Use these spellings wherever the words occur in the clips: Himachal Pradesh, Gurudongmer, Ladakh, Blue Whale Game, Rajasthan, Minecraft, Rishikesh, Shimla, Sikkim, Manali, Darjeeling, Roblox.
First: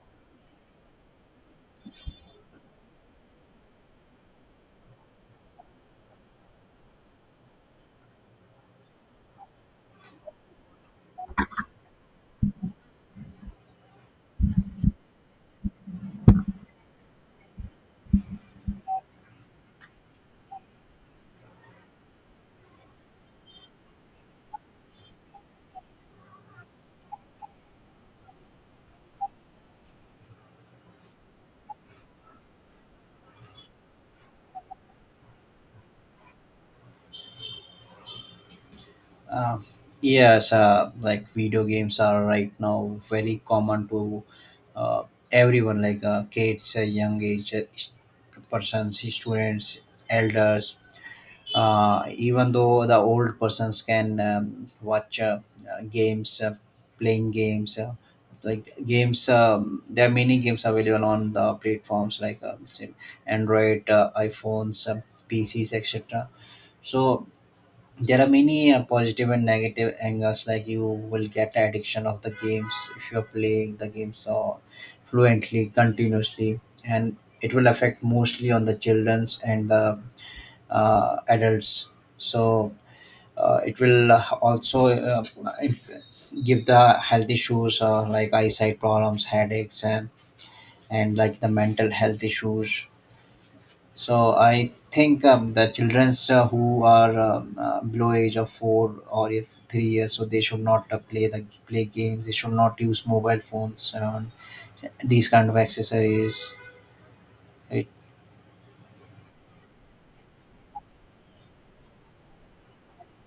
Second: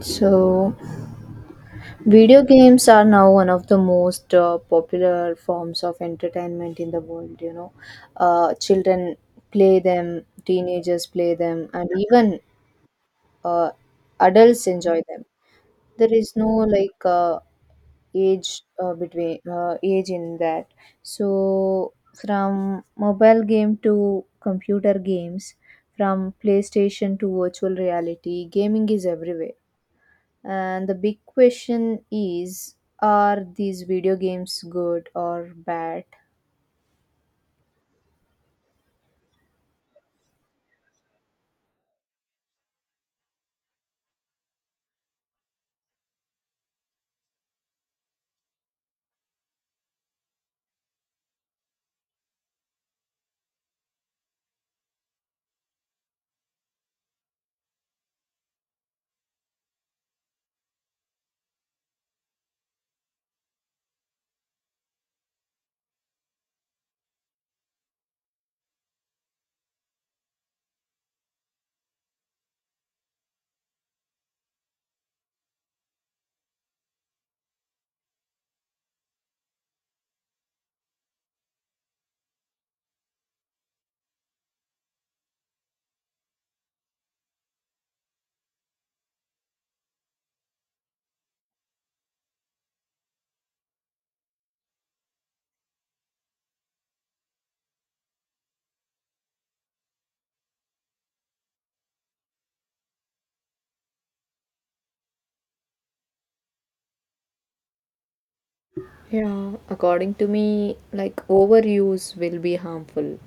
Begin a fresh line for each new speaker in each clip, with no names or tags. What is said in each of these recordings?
So, video games are now one of the most popular forms of entertainment in the world. Children play them, teenagers play them, and even uh, adults enjoy them. There is no like age between age in that. So, from mobile game to computer games, from PlayStation to virtual reality, gaming is everywhere. And the big question is, are these video games good or bad?
Uh, yes, like video games are right now very common to uh, everyone, like kids, young age persons, students, elders. Even though the old persons can watch games, playing games, like games, there are many games available on the platforms like say Android, iPhones, PCs, etc. So there are many positive and negative angles, like you will get addiction of the games if you're playing the game so fluently, continuously, and it will affect mostly on the children's and the adults. So it will also give the health issues like eyesight problems, headaches, and like the mental health issues. So I think the childrens who are below age of four or if 3 years, so they should not play the play games. They should not use mobile phones and these kind of accessories. Right?
Yeah, according to me, like overuse will be harmful.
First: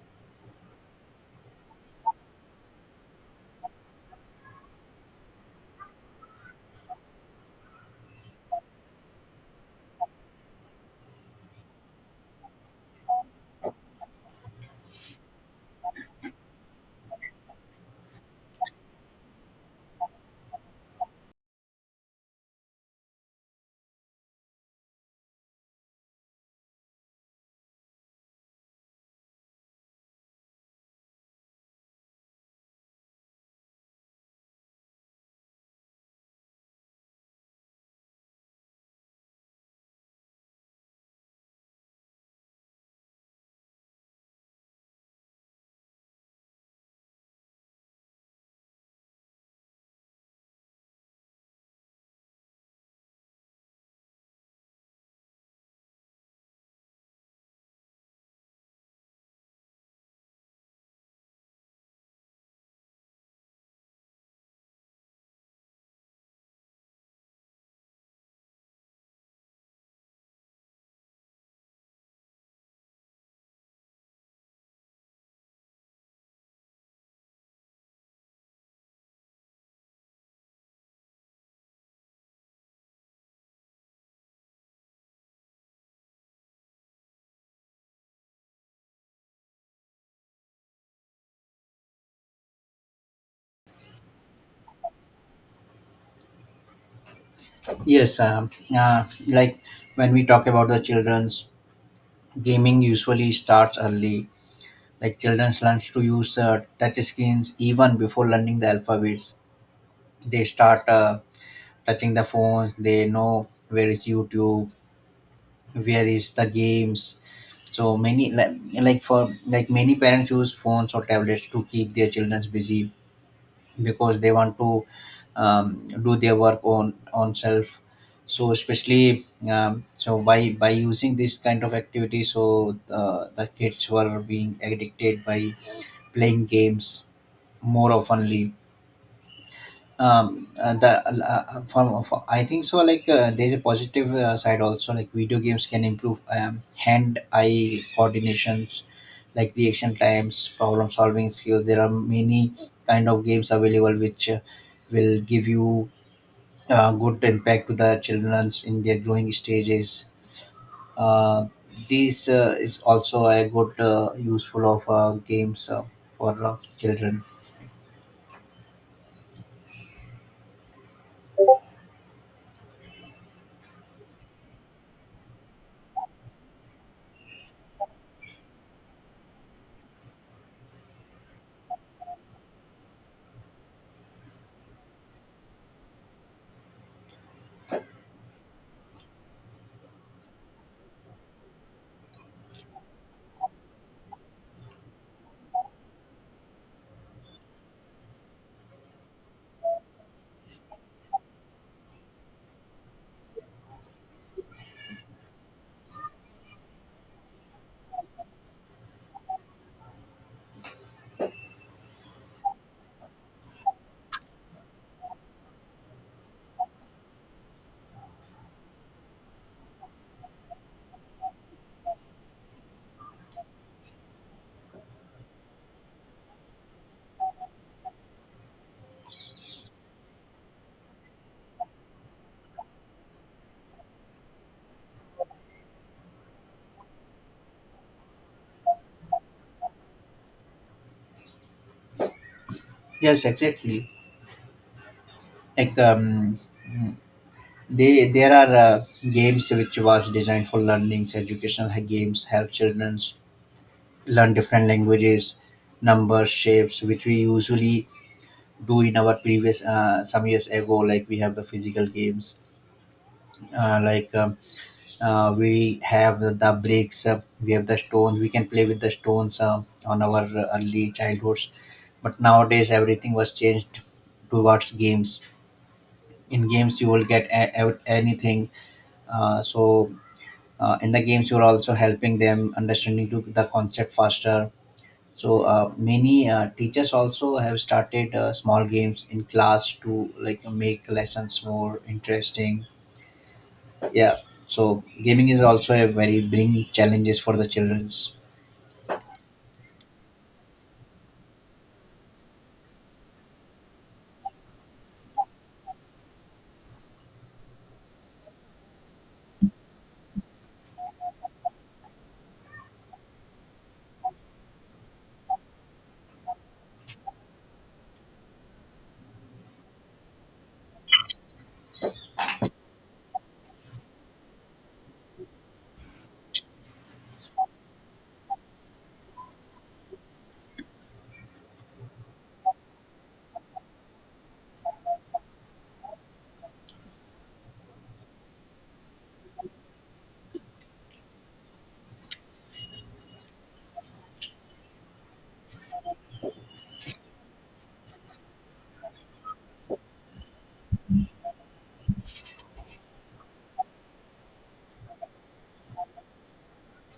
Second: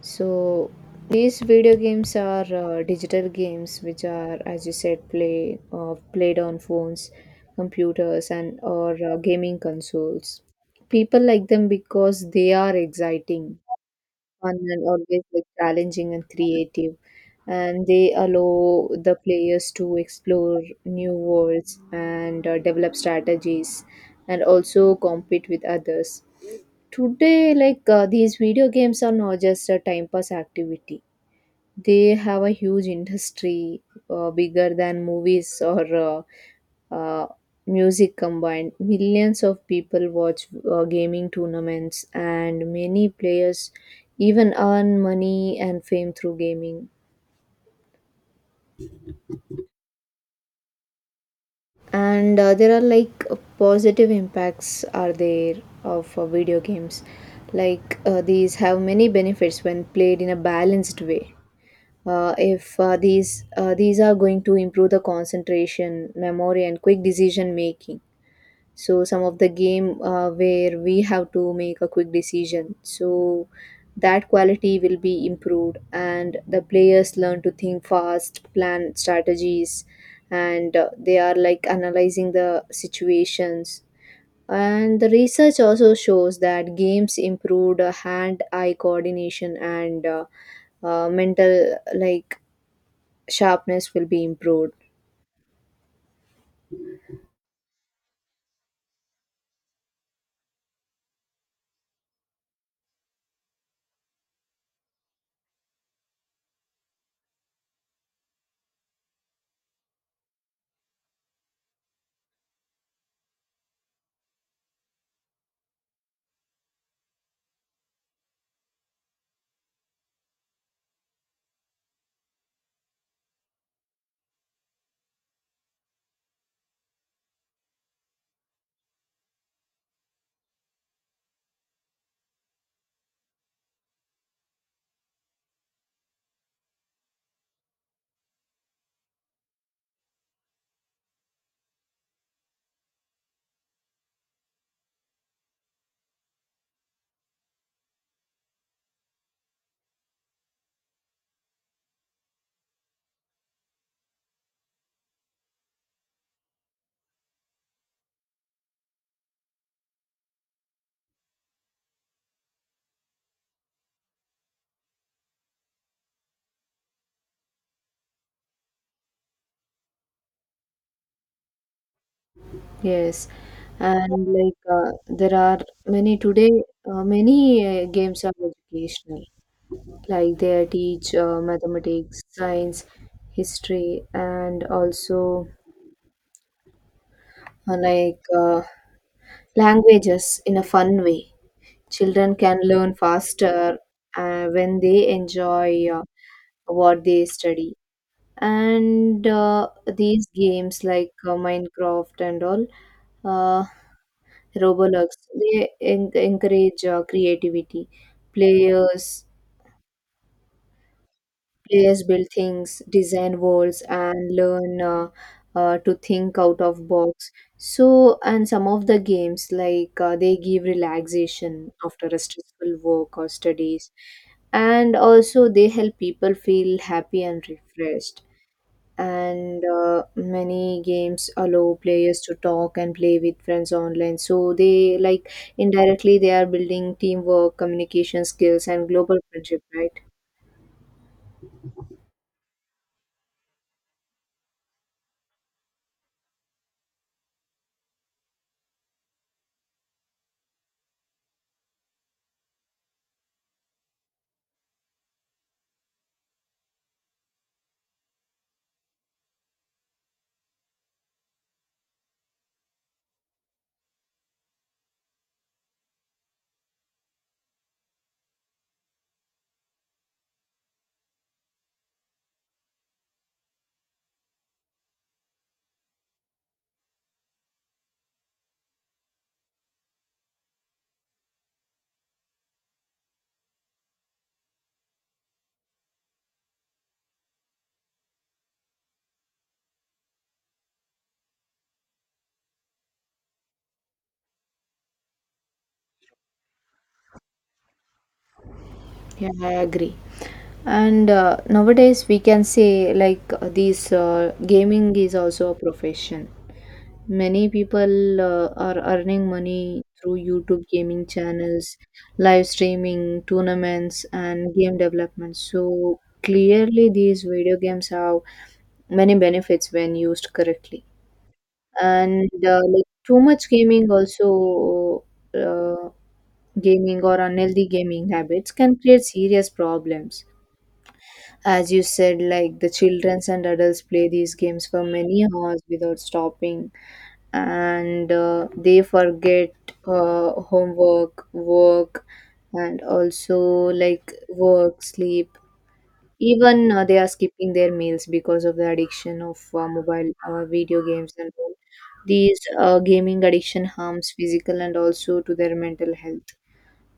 So, these video games are digital games which are, as you said, played on phones, computers, and or gaming consoles. People like them because they are exciting, fun, and always like challenging and creative, and they allow the players to explore new worlds and develop strategies and also compete with others. Today, like these video games are not just a time pass activity. They have a huge industry, bigger than movies or uh, music combined. Millions of people watch gaming tournaments, and many players even earn money and fame through gaming. And there are like positive impacts are there of video games. Like these have many benefits when played in a balanced way. If these are going to improve the concentration, memory, and quick decision making. So some of the game where we have to make a quick decision, so that quality will be improved, and the players learn to think fast, plan strategies, and they are like analyzing the situations. And the research also shows that games improved hand-eye coordination and mental like sharpness will be improved.
Yes, like when we talk about the childrens, gaming usually starts early. Like childrens learn to use touch screens even before learning the alphabets. They start touching the phones. They know where is YouTube, where is the games, so many like for like many parents use phones or tablets to keep their children busy because they want to um, do their work on self. So especially so by using this kind of activity, so the kids were being addicted by playing games more oftenly. The for I think so like there's a positive side also. Like video games can improve hand eye coordinations, like reaction times, problem solving skills. There are many kind of games available which will give you good impact to the children in their growing stages. uh, this is also a good useful of games for children.
Yes, and like there are many today, many games are educational. Like they teach mathematics, science, history, and also like languages in a fun way. Children can learn faster when they enjoy what they study. And these games like Minecraft and all. Uh, Roblox. They encourage creativity. Players players build things, design worlds, and learn to think out of box. So, and some of the games like they give relaxation after a stressful work or studies, and also they help people feel happy and refreshed. And many games allow players to talk and play with friends online, so they like indirectly they are building teamwork communication skills and global friendship, right?
Yes, exactly. Like they there are games which was designed for learnings. Games help children learn different languages, numbers, shapes, which we usually do. In our previous, some years ago, like we have the physical games, uh, like um, we have the bricks, we have the stones, we can play with the stones on our early childhoods. But nowadays everything was changed towards games. In games you will get anything. uh, so in the games you are also helping them understanding to the concept faster. So many teachers also have started small games in class to like make lessons more interesting. Yeah. So gaming is also a very bring challenges for the children's.
Yeah, I agree. And nowadays we can say like these gaming is also a profession. Many people are earning money through YouTube gaming channels, live streaming, tournaments, and game development. So clearly, these video games have many benefits when used correctly. And like too much gaming also uh, gaming or unhealthy gaming habits can create serious problems. As you said, like the children and adults play these games for many hours without stopping, and they forget homework, work, and also like work, sleep. Even they are skipping their meals because of the addiction of mobile video games and all. These gaming addiction harms physical and also to their mental health,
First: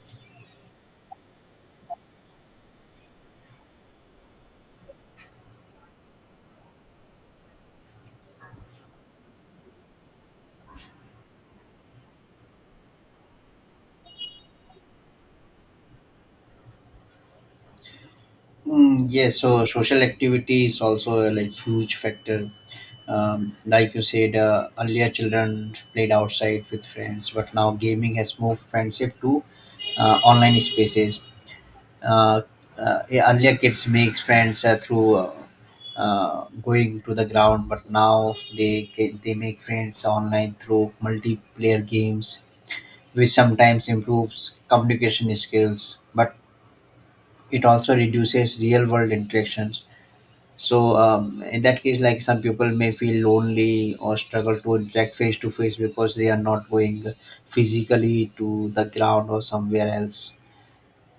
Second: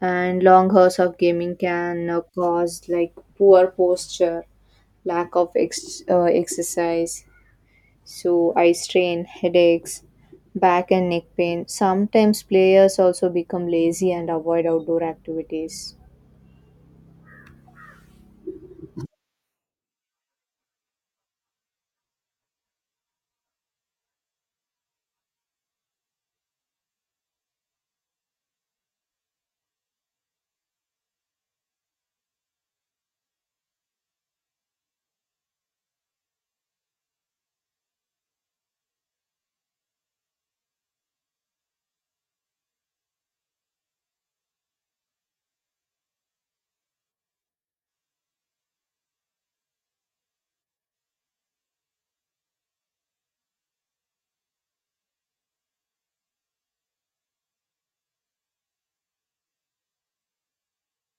and long hours of gaming can cause like poor posture, lack of exercise, so eye strain, headaches, back and neck pain. Sometimes players also become lazy and avoid outdoor activities.
Mm, yes, so social activity is also a like huge factor. Like you said, earlier children played outside with friends, but now gaming has moved friendship to online spaces. uh, yeah, earlier kids makes friends through going to the ground, but now they make friends online through multiplayer games, which sometimes improves communication skills, but it also reduces real world interactions. So in that case, like some people may feel lonely or struggle to interact face to face because they are not going physically to the ground or somewhere else.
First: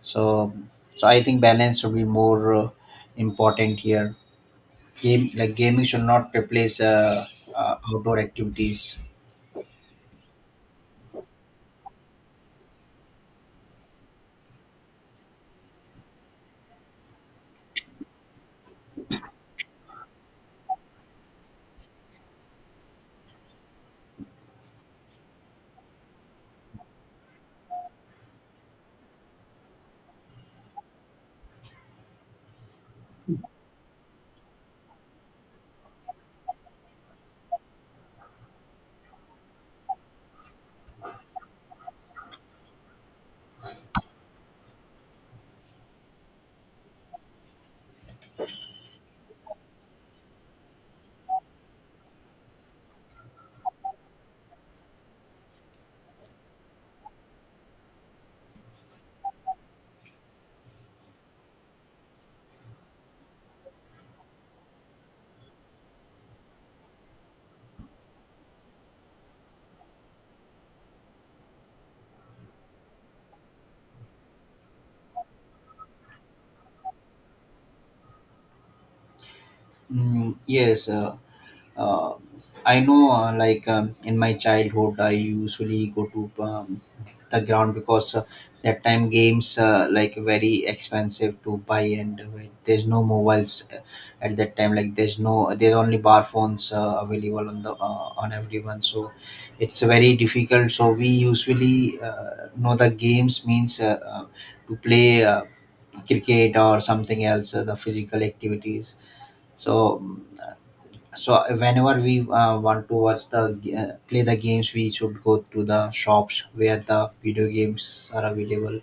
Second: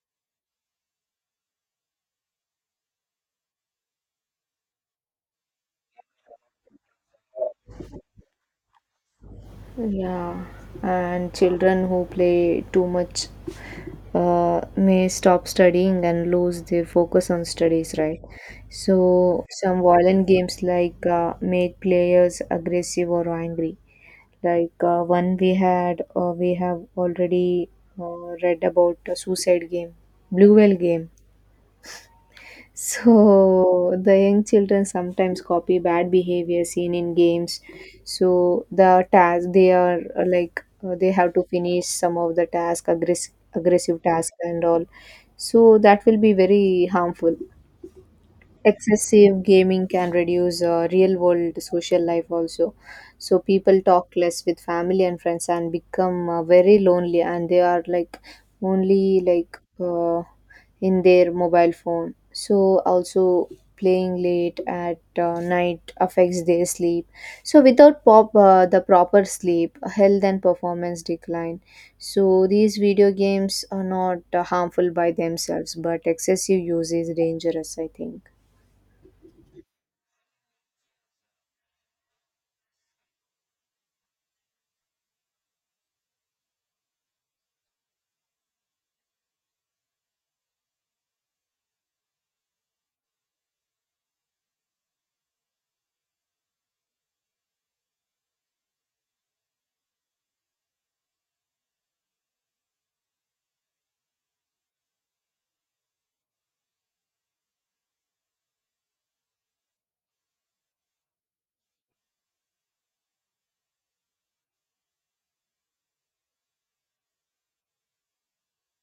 so so I think balance should be more important here. Game Like gaming should not replace outdoor activities.
Yeah, and children who play too much may stop studying and lose their focus on studies, right? So some violent games like make players aggressive or angry. Like we have already read about the Suicide Game, Blue Whale Game. So the young children sometimes copy bad behavior seen in games. So the task they are like they have to finish some of the task, aggressive task and all. So that will be very harmful. Excessive gaming can reduce real world social life also. So people talk less with family and friends and become very lonely, and they are like only like in their mobile phone. So also playing late at night affects their sleep. So without pop the proper sleep, health and performance decline. So these video games are not harmful by themselves, but excessive use is dangerous, I think.
Mm, yes, uh, I know, like in my childhood, I usually go to the ground because that time games like very expensive to buy, and there's no mobiles at that time. Like there's no, there's only bar phones available on the on everyone, so it's very difficult. So we usually know the games means to play cricket or something else, the physical activities. So so whenever we want to watch the play the games, we should go to the shops where the video games are available.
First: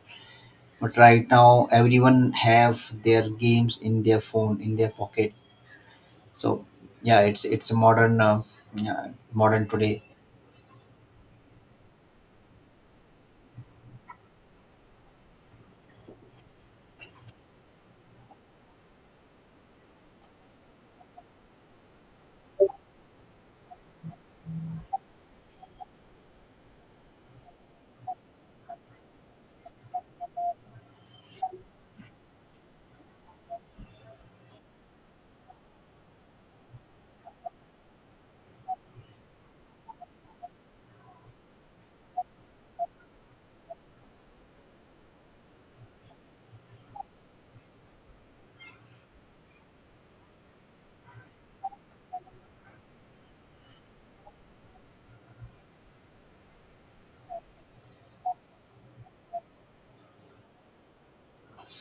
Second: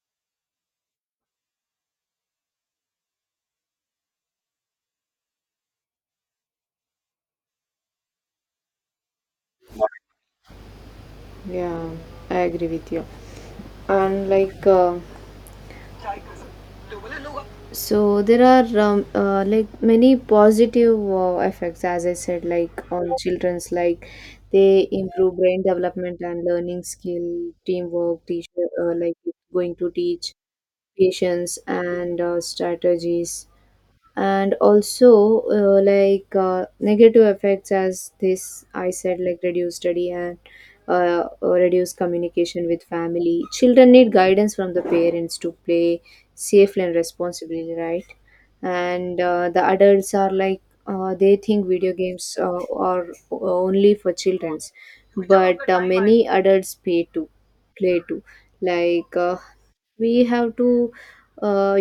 But right now everyone have their games in their phone, in their pocket. So yeah, it's a modern yeah, modern today.
Yeah, I agree with you. And like, so there are like many positive effects, as I said, like on children's, like they improve brain development and learning skill, teamwork, teacher, like going to teach patience and strategies. And also like negative effects, as this I said, like reduced study and reduced communication with family. Children need guidance from the parents to play safely and responsibly, right? And the adults are like they think video games are only for children's, but many adults pay to play too. Like we have to uh,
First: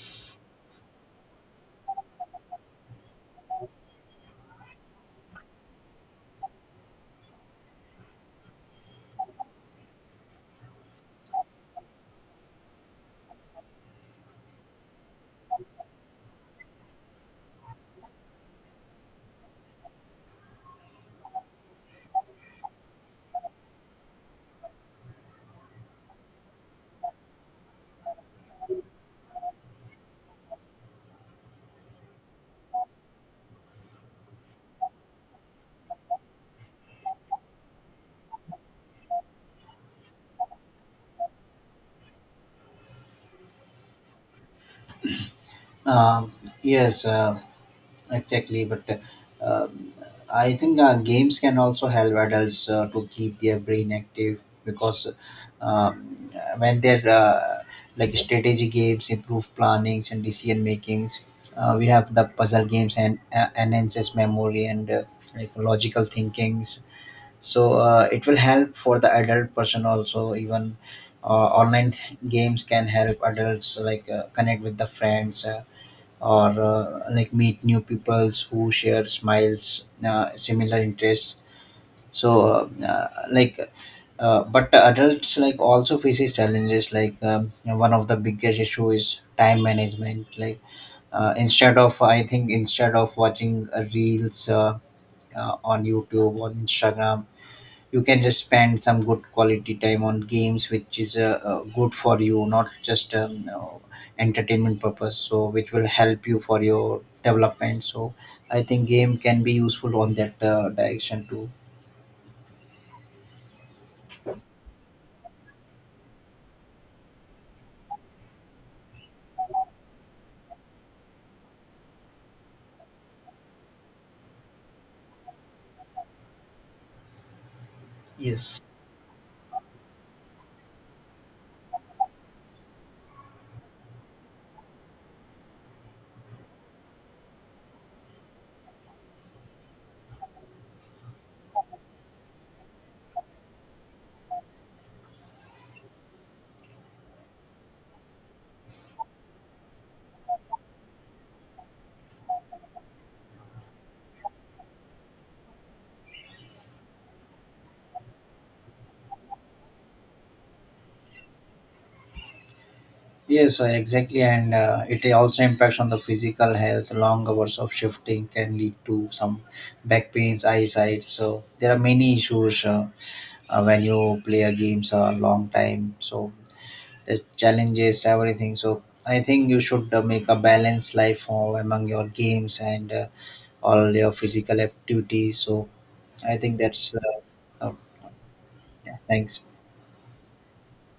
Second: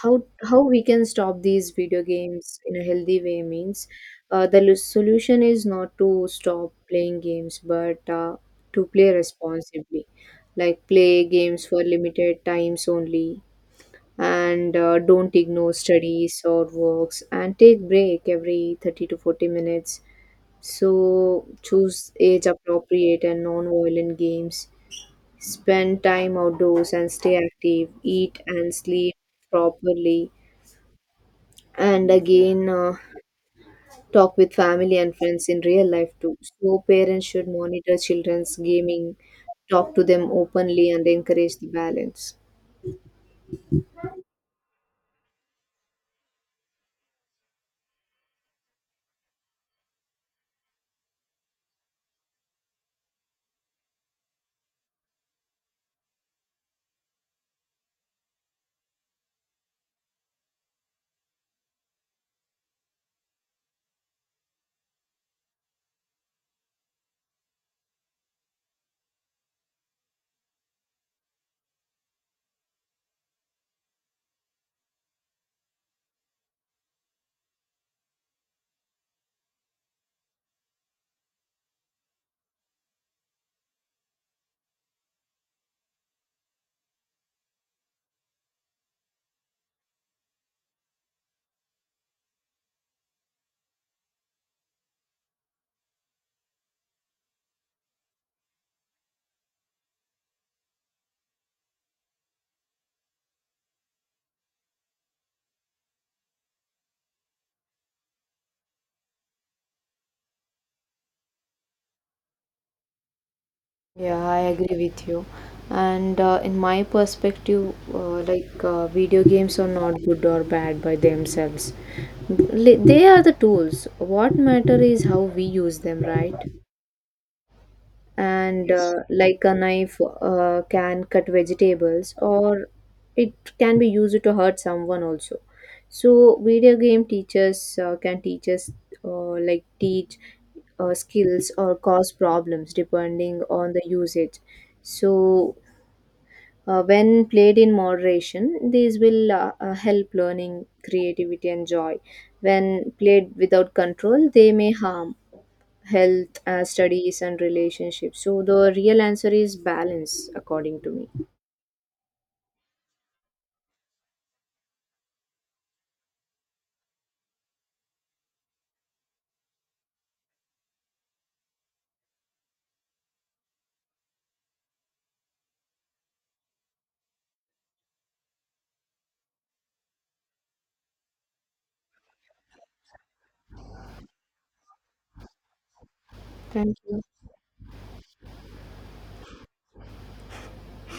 how we can stop these video games in a healthy way means the solution is not to stop playing games but to play responsibly. Like play games for limited times only, and don't ignore studies or works, and take break every 30 to 40 minutes. So choose age appropriate and non-violent games, spend time outdoors and stay active, eat and sleep properly, and again talk with family and friends in real life too. So, parents should monitor children's gaming, talk to them openly, and encourage the balance.
Um yes, exactly, but um, I think games can also help adults to keep their brain active because um, when they're like strategy games, improve plannings and decision makings. We have the puzzle games and enhances memory and like logical thinkings. So it will help for the adult person also. Even online games can help adults like connect with the friends. Or Like meet new peoples who share smiles similar interests. So but adults like also faces challenges. Like one of the biggest issue is time management. Like instead of I think instead of watching reels on YouTube, on Instagram, you can just spend some good quality time on games, which is good for you, not just entertainment purpose, so which will help you for your development. So I think game can be useful on that direction too.
Yeah, I agree with you. And in my perspective, like video games are not good or bad by themselves. They are the tools. What matter is how we use them, right?
Yes.
And like a knife can cut vegetables, or it can be used to hurt someone also. So video game teachers can teach us like teach skills, or cause problems depending on the usage. So when played in moderation, these will help learning, creativity, and joy. When played without control, they may harm health, studies, and relationships. So, the real answer is balance, according to me.
Yes, exactly, and it also impacts on the physical health. Long hours of shifting can lead to some back pains, eyesight, so there are many issues when you play a game a long time. So the challenges, everything. So I think you should make a balanced life among your games and all your physical activities. So I think
Thank
that's
you.
uh, yeah, thanks.